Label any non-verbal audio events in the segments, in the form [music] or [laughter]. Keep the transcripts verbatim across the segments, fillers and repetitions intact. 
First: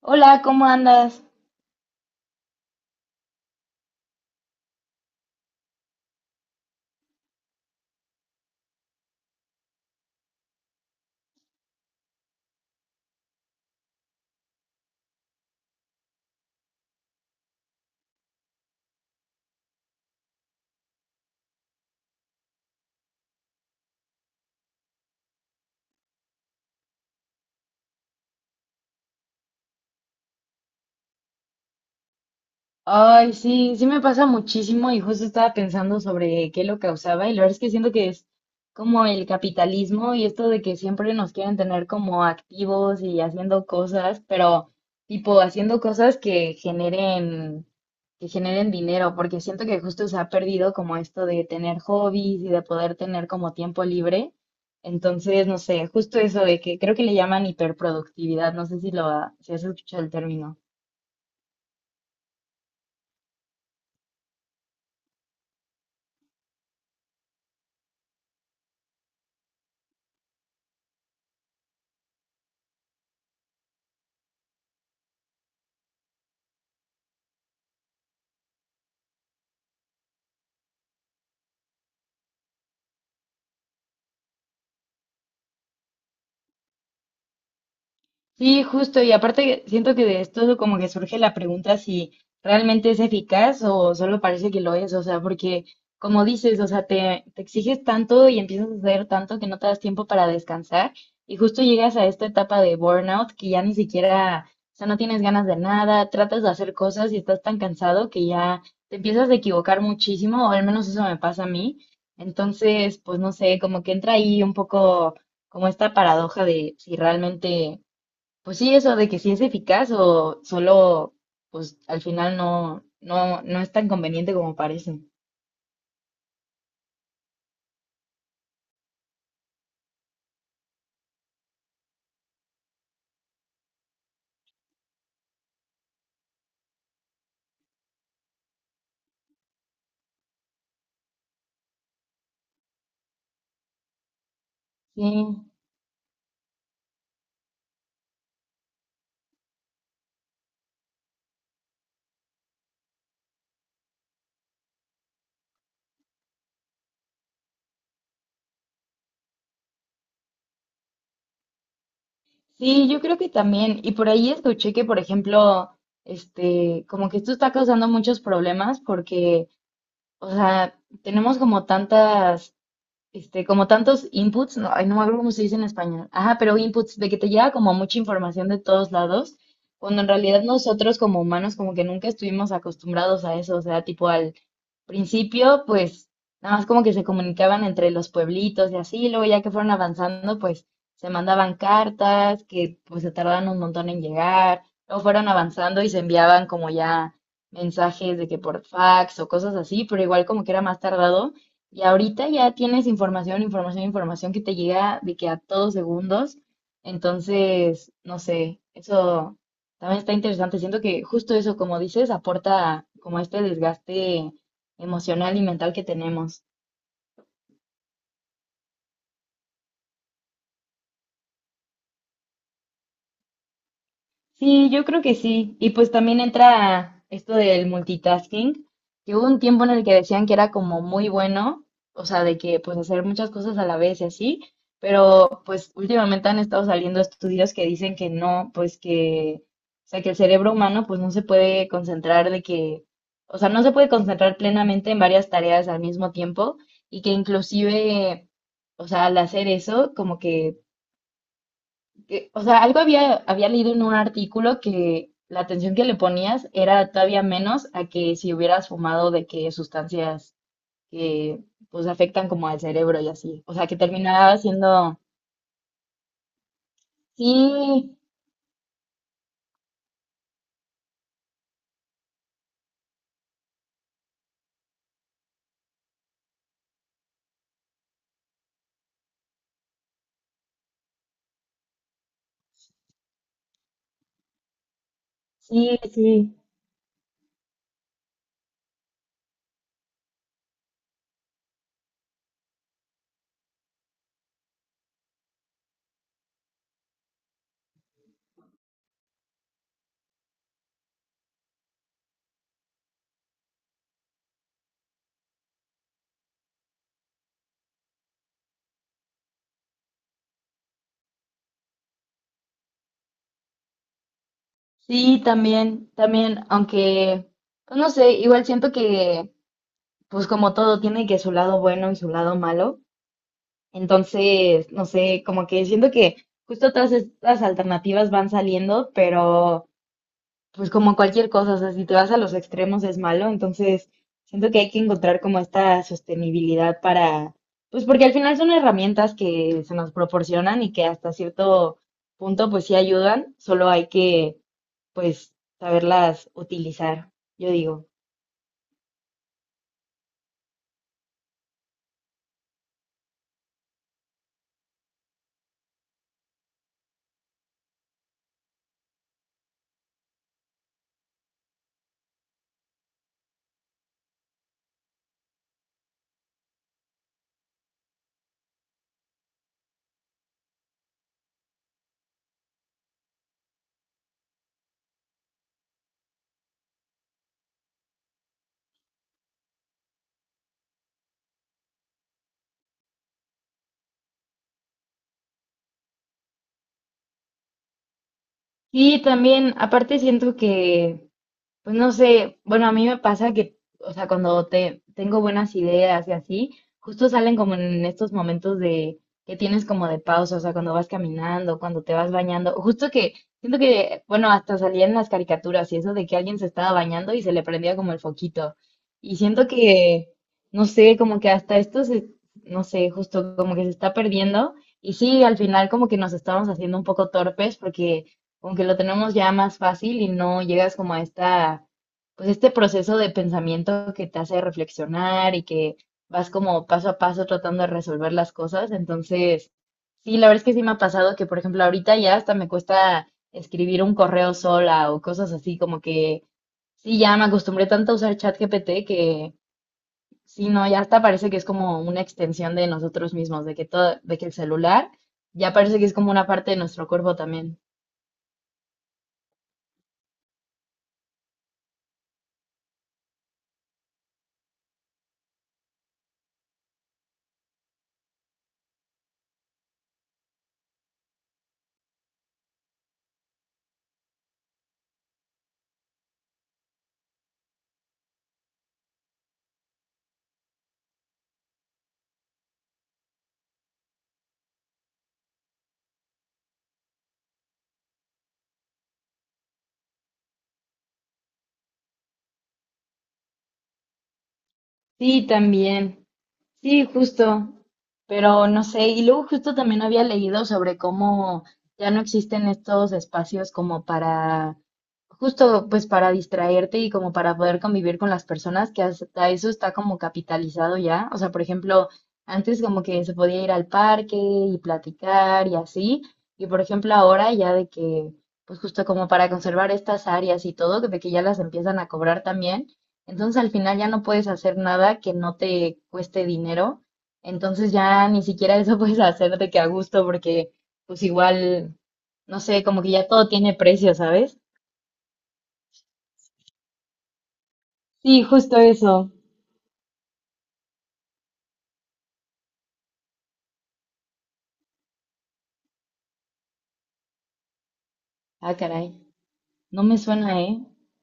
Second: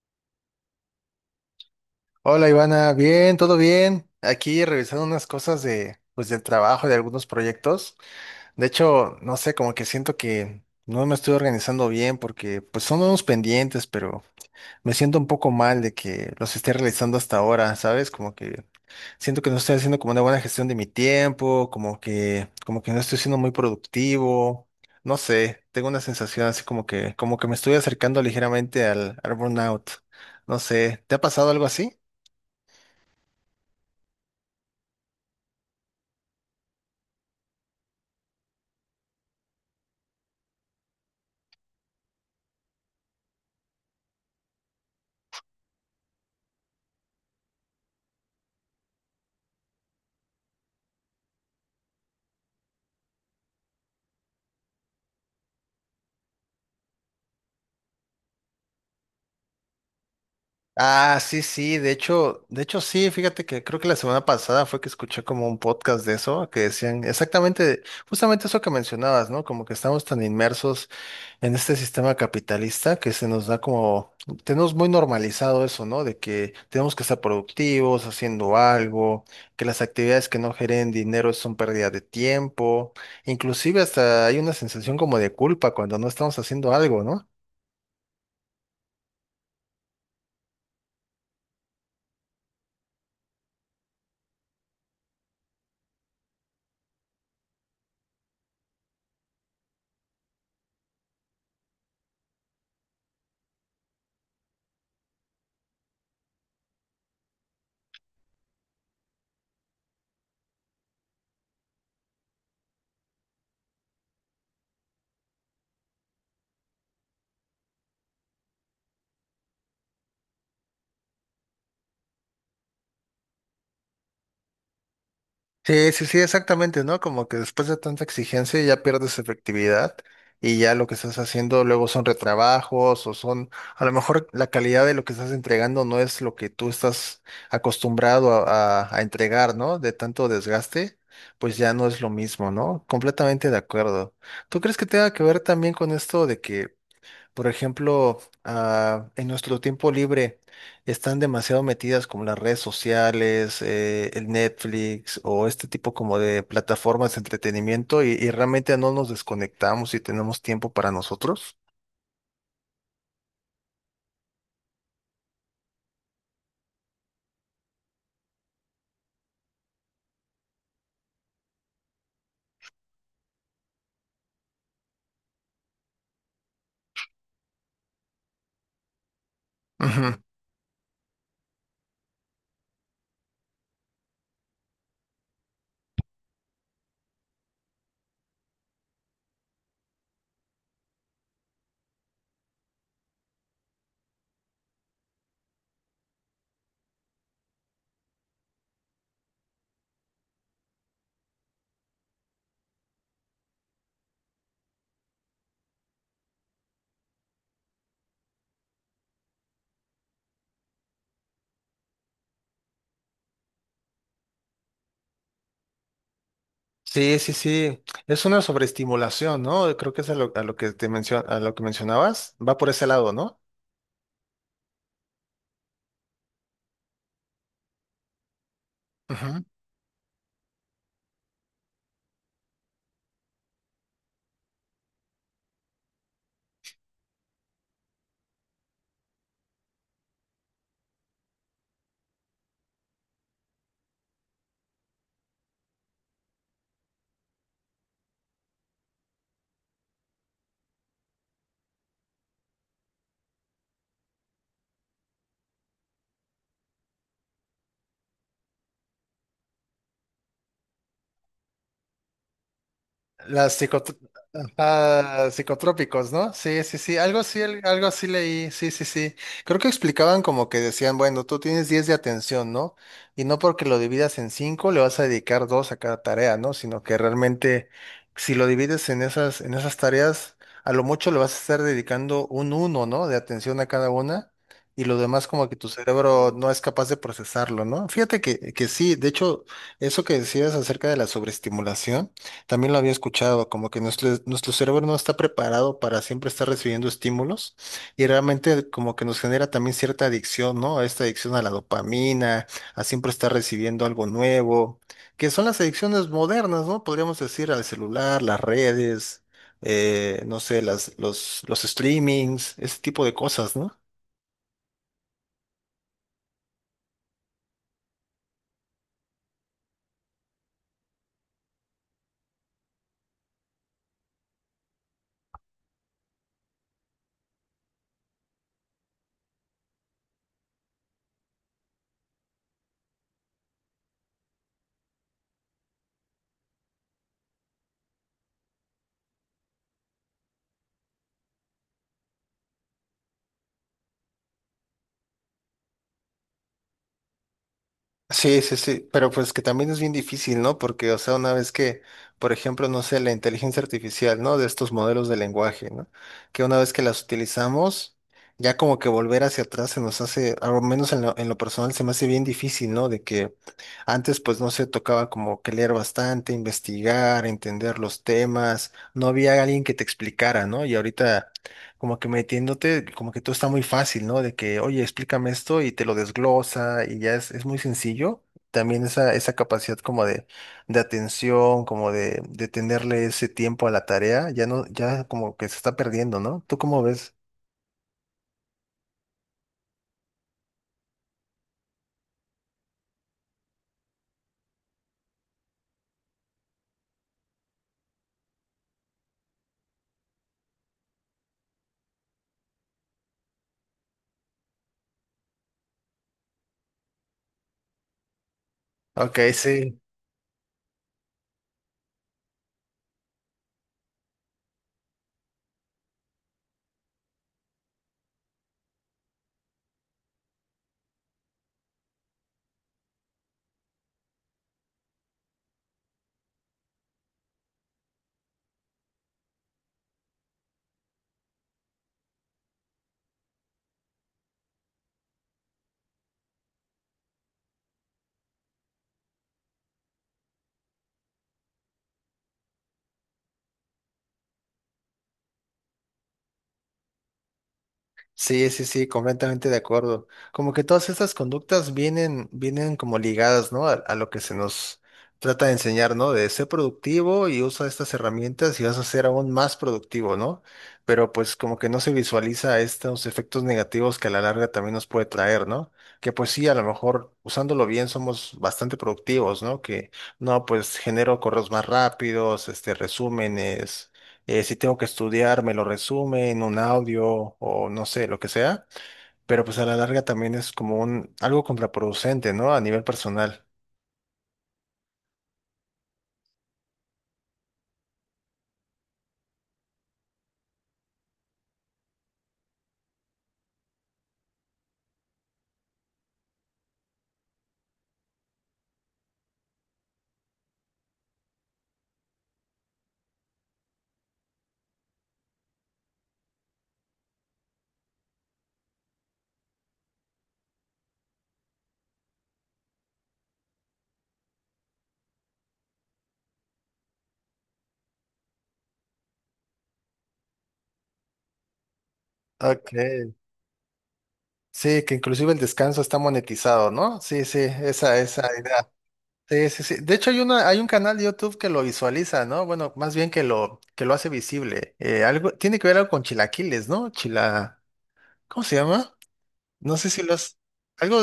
Hola, ¿cómo andas? Hola Ivana, bien, todo bien. Aquí revisando unas cosas de, pues, del trabajo, de algunos proyectos. De hecho, no sé, como que siento que no me estoy organizando bien porque pues son unos pendientes, pero me siento un poco mal de que los esté realizando hasta ahora, ¿sabes? Como que siento que no estoy haciendo como una buena gestión de mi tiempo, como que, como que no estoy siendo muy productivo. No sé, tengo una sensación así como que, como que me estoy acercando ligeramente al, al burnout. No sé, ¿te ha pasado algo así? Ay, sí, sí me pasa muchísimo y justo estaba pensando sobre qué lo causaba, y la verdad es que siento que es como el capitalismo y esto de que siempre nos quieren tener como activos y haciendo cosas, pero tipo haciendo cosas que generen, que generen dinero, porque siento que justo se ha perdido como esto de tener hobbies y de poder tener como tiempo libre. Entonces, no sé, justo eso de que creo que le llaman hiperproductividad, no sé si lo ha- si has escuchado el término. Ah, sí, sí, de hecho, de hecho sí, fíjate que creo que la semana pasada fue que escuché como un podcast de eso, que decían exactamente, justamente eso que mencionabas, ¿no? Como que estamos tan inmersos en este sistema capitalista que se nos da como, tenemos muy normalizado eso, ¿no? De que tenemos que estar productivos, haciendo algo, que las actividades que no generen dinero son pérdida de tiempo, inclusive hasta hay una sensación como de culpa cuando no estamos haciendo algo, ¿no? Sí, justo, y aparte siento que de esto como que surge la pregunta si realmente es eficaz o solo parece que lo es. O sea, porque como dices, o sea, te, te exiges tanto y empiezas a hacer tanto que no te das tiempo para descansar y justo llegas a esta etapa de burnout que ya ni siquiera, o sea, no tienes ganas de nada, tratas de hacer cosas y estás tan cansado que ya te empiezas a equivocar muchísimo, o al menos eso me pasa a mí. Entonces, pues no sé, como que entra ahí un poco como esta paradoja de si realmente, pues sí, eso de que sí es eficaz o solo, pues al final no, no, no es tan conveniente como parece. Sí, sí, sí, exactamente, ¿no? Como que después de tanta exigencia ya pierdes efectividad y ya lo que estás haciendo luego son retrabajos o son, a lo mejor la calidad de lo que estás entregando no es lo que tú estás acostumbrado a, a- a entregar, ¿no? De tanto desgaste, pues ya no es lo mismo, ¿no? Completamente de acuerdo. ¿Tú crees que tenga que ver Sí, también con esto de que... Por ejemplo, ah, en nuestro tiempo libre están demasiado metidas como las redes sociales, eh, el Netflix o este tipo como de plataformas de entretenimiento y, y realmente no nos desconectamos y tenemos tiempo para nosotros. sí, yo creo que también. Y por ahí escuché que, por ejemplo, este, como que esto está causando muchos problemas porque, o sea, tenemos como tantas, este, como tantos inputs, no, ay, no me acuerdo cómo se dice en español. Ajá, pero inputs, de que te llega como mucha información de todos lados, cuando en Ujú. realidad nosotros como humanos como que nunca estuvimos acostumbrados a eso. O sea, tipo al principio, pues nada más como que se comunicaban entre los pueblitos y así, luego ya que fueron avanzando, pues se mandaban cartas que pues se tardaban un montón en llegar, luego fueron avanzando y se enviaban como ya mensajes de que por fax o cosas así, pero igual como que era más tardado. Y ahorita ya tienes información, información, información que te llega de que a todos segundos. Entonces, no sé, eso también está interesante. Siento que justo eso, como dices, aporta como este desgaste emocional y mental que tenemos. Sí, sí, sí. Es una sobreestimulación, ¿no? Creo que es a lo, a lo que te mencio- a lo que mencionabas. Va por ese lado, ¿no? Sí, yo creo que sí. Y pues también entra esto del multitasking, que hubo un Ujú. tiempo en el que decían que era como muy bueno, o sea, de que pues hacer muchas cosas a la vez y así, pero pues últimamente han estado saliendo estudios que dicen que no, pues que, o sea, que el cerebro humano pues no se puede concentrar de que, o sea, no se puede concentrar plenamente en varias tareas al mismo tiempo y que inclusive, o sea, al hacer eso, como que que- o sea, algo había, había leído en un artículo que la atención que le ponías era todavía menos a que si hubieras fumado de que sustancias que pues afectan como al cerebro y así. O Las sea, que psico- terminaba siendo, Ah, psicotrópicos, ¿no? Sí, sí, sí, algo así, al- algo sí, así leí, sí, sí, sí. Creo que explicaban como que decían, bueno, tú tienes diez de atención, ¿no? Y no porque lo dividas en cinco, le vas a dedicar dos a cada tarea, ¿no? Sino que realmente si lo divides en esas, en esas tareas, a lo mucho le vas a estar dedicando un uno, ¿no? De atención a cada una y lo demás como que tu sí, cerebro sí, no es capaz de procesarlo, ¿no? Fíjate que, que sí, de hecho, eso que decías acerca de la sobreestimulación. También lo había escuchado, como que nuestro, nuestro cerebro no está preparado para siempre estar recibiendo estímulos y realmente como que nos genera también cierta adicción, ¿no? Esta adicción a la dopamina, a siempre estar recibiendo algo nuevo, que son las adicciones modernas, ¿no? Podríamos decir al celular, las redes, eh, no sé, las, los, los streamings, ese tipo de cosas, ¿no? sí, también, también, aunque, pues no sé, igual siento que pues como todo tiene que su lado bueno y su lado malo. Entonces, no sé, como que siento que justo todas estas alternativas van saliendo, pero… pues como cualquier cosa, o sea, si te vas a los extremos es malo, entonces siento que hay que encontrar como esta sostenibilidad para, pues porque al final son herramientas que se nos proporcionan y que hasta cierto punto pues sí ayudan, solo hay que, pues, saberlas utilizar, yo digo. Sí, sí, sí, pero pues que también es bien difícil, ¿no? Porque, o sea, una vez que, por ejemplo, no sé, la inteligencia artificial, ¿no? De estos modelos de lenguaje, ¿no? Que una vez que las utilizamos, ya como que volver hacia atrás se nos hace, al menos en lo, en lo personal, se me hace bien difícil, ¿no? De que antes, pues, no sé, tocaba como que leer bastante, investigar, entender los temas, no había alguien que te explicara, ¿no? Y ahorita como que metiéndote, como que todo está muy fácil, ¿no? De que, oye, explícame esto y te lo desglosa y ya es, es muy sencillo. También esa, esa capacidad como de, de atención, como de, de tenerle ese tiempo a la tarea, ya no, ya como que se está perdiendo, ¿no? ¿Tú cómo ves? Y también, aparte siento que, pues no sé, bueno, a mí me pasa que, o sea, cuando te tengo buenas ideas y así, justo salen como en estos momentos de que tienes como de pausa, o sea, cuando vas caminando, cuando te vas bañando, justo que siento que, bueno, hasta salía en las caricaturas y eso de que alguien se estaba bañando y se le prendía como el foquito. Y Ok, siento sí. que, no sé, como que hasta esto se, no sé, justo como que se está perdiendo. Y sí, al final como que nos estamos haciendo un poco torpes porque aunque lo tenemos ya más fácil y no llegas como a esta, pues, este proceso de pensamiento que te hace reflexionar y que vas como paso a paso tratando de resolver las cosas. Entonces, sí, la verdad es que sí me ha pasado que, por ejemplo, ahorita ya hasta me cuesta escribir un correo sola o cosas así, como que sí, ya me acostumbré tanto a usar ChatGPT que sí, no, ya hasta parece que es como una extensión de nosotros mismos, de que todo, de que el celular ya parece que es como una parte de nuestro cuerpo también. Sí, sí, sí, completamente de acuerdo. Como que todas estas conductas vienen, vienen como ligadas, ¿no? A, a lo que se nos trata de enseñar, ¿no? De ser productivo y usa estas herramientas y vas a ser aún más productivo, ¿no? Pero pues como que no se visualiza estos efectos negativos que a la larga también nos puede traer, ¿no? Que pues sí, a lo mejor usándolo bien somos bastante productivos, ¿no? Que no, pues genero correos más rápidos, este, resúmenes, eh, si tengo que estudiar, me lo resume en un audio o no sé, lo que sea, pero pues a la larga también es como un algo contraproducente, ¿no? A nivel personal. Sí, también. Sí, justo, pero no sé, y luego justo también había leído sobre cómo ya no existen estos espacios como para, justo pues para distraerte y como para poder convivir con las personas, que hasta eso está como capitalizado ya, o sea, por ejemplo, antes como que se podía ir al parque y platicar y así, y por ejemplo ahora ya de que, pues justo como para conservar estas áreas y todo, de que ya las empiezan a cobrar también. Entonces al final ya no puedes hacer nada que no te cueste dinero. Entonces ya ni siquiera eso [laughs] puedes hacer de que a gusto porque pues igual, no sé, Ok. como que ya todo tiene precio, ¿sabes? Sí, que inclusive el descanso está monetizado, ¿no? Sí, sí, esa, Sí, esa justo idea. eso. Sí, sí, sí. De hecho, hay una, hay un canal de YouTube que lo visualiza, ¿no? Bueno, más bien que lo, que lo hace visible. Eh, algo, tiene que ver algo con chilaquiles, ¿no? Chila, ¿cómo Ah, se caray. llama? No No sé me si lo has, suena, ¿eh? algo,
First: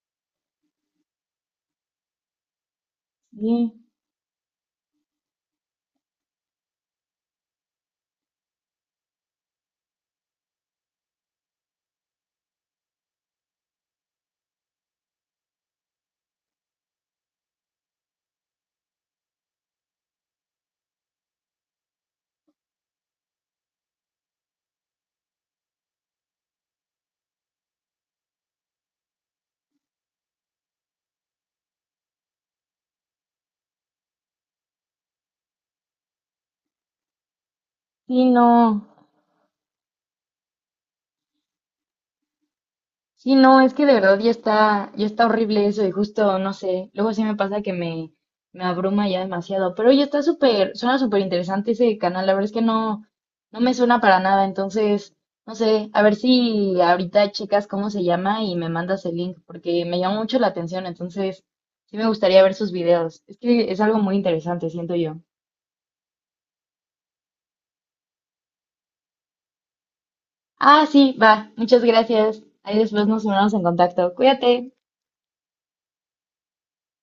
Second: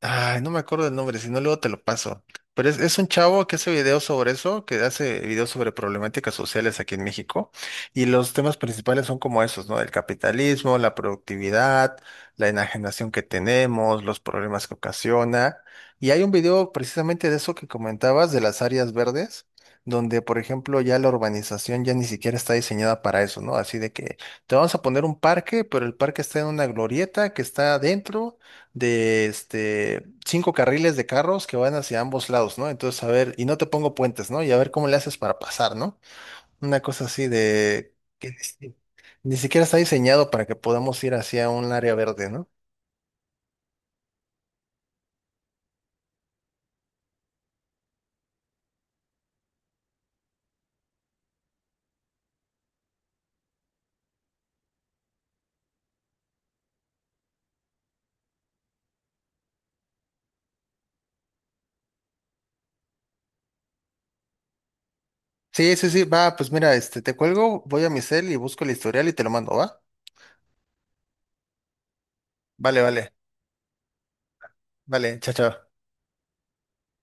ay, no me acuerdo del nombre, si no luego te lo paso. Pero es, es un chavo que hace Sí. videos sobre eso, que hace videos sobre problemáticas sociales aquí en México. Y los temas principales son como esos, ¿no? El capitalismo, la productividad, la enajenación que tenemos, los problemas que ocasiona. Y hay un video precisamente de eso que comentabas, de las áreas verdes, donde, por ejemplo, ya la urbanización ya ni siquiera está diseñada para eso, ¿no? Así de que te vamos a poner un parque, pero el parque está en una glorieta que está adentro de este, cinco carriles de carros que van hacia ambos lados, ¿no? Entonces, a ver, y no te pongo puentes, ¿no? Y a ver cómo le haces para pasar, ¿no? Una cosa así de Sí, sí, que ni, no. si- ni siquiera está diseñado para que podamos ir hacia un área verde, ¿no? Sí, no, es que de verdad ya está, ya está horrible eso y justo, no sé, luego sí me pasa que me, me abruma ya demasiado, pero ya está súper, suena súper interesante ese canal, la verdad es que no, no me suena para nada, entonces, no sé, a ver si ahorita checas cómo se llama y me mandas el link, porque me llama mucho la atención, entonces sí me gustaría ver sus videos, es que es algo muy interesante, siento yo. Sí, sí, sí, va, pues mira, este, te cuelgo, voy a mi cel y busco el historial y te lo mando, ¿va? Ah, sí, va, muchas gracias, ahí Vale, después vale, nos ponemos en contacto, cuídate. vale, chao, chao.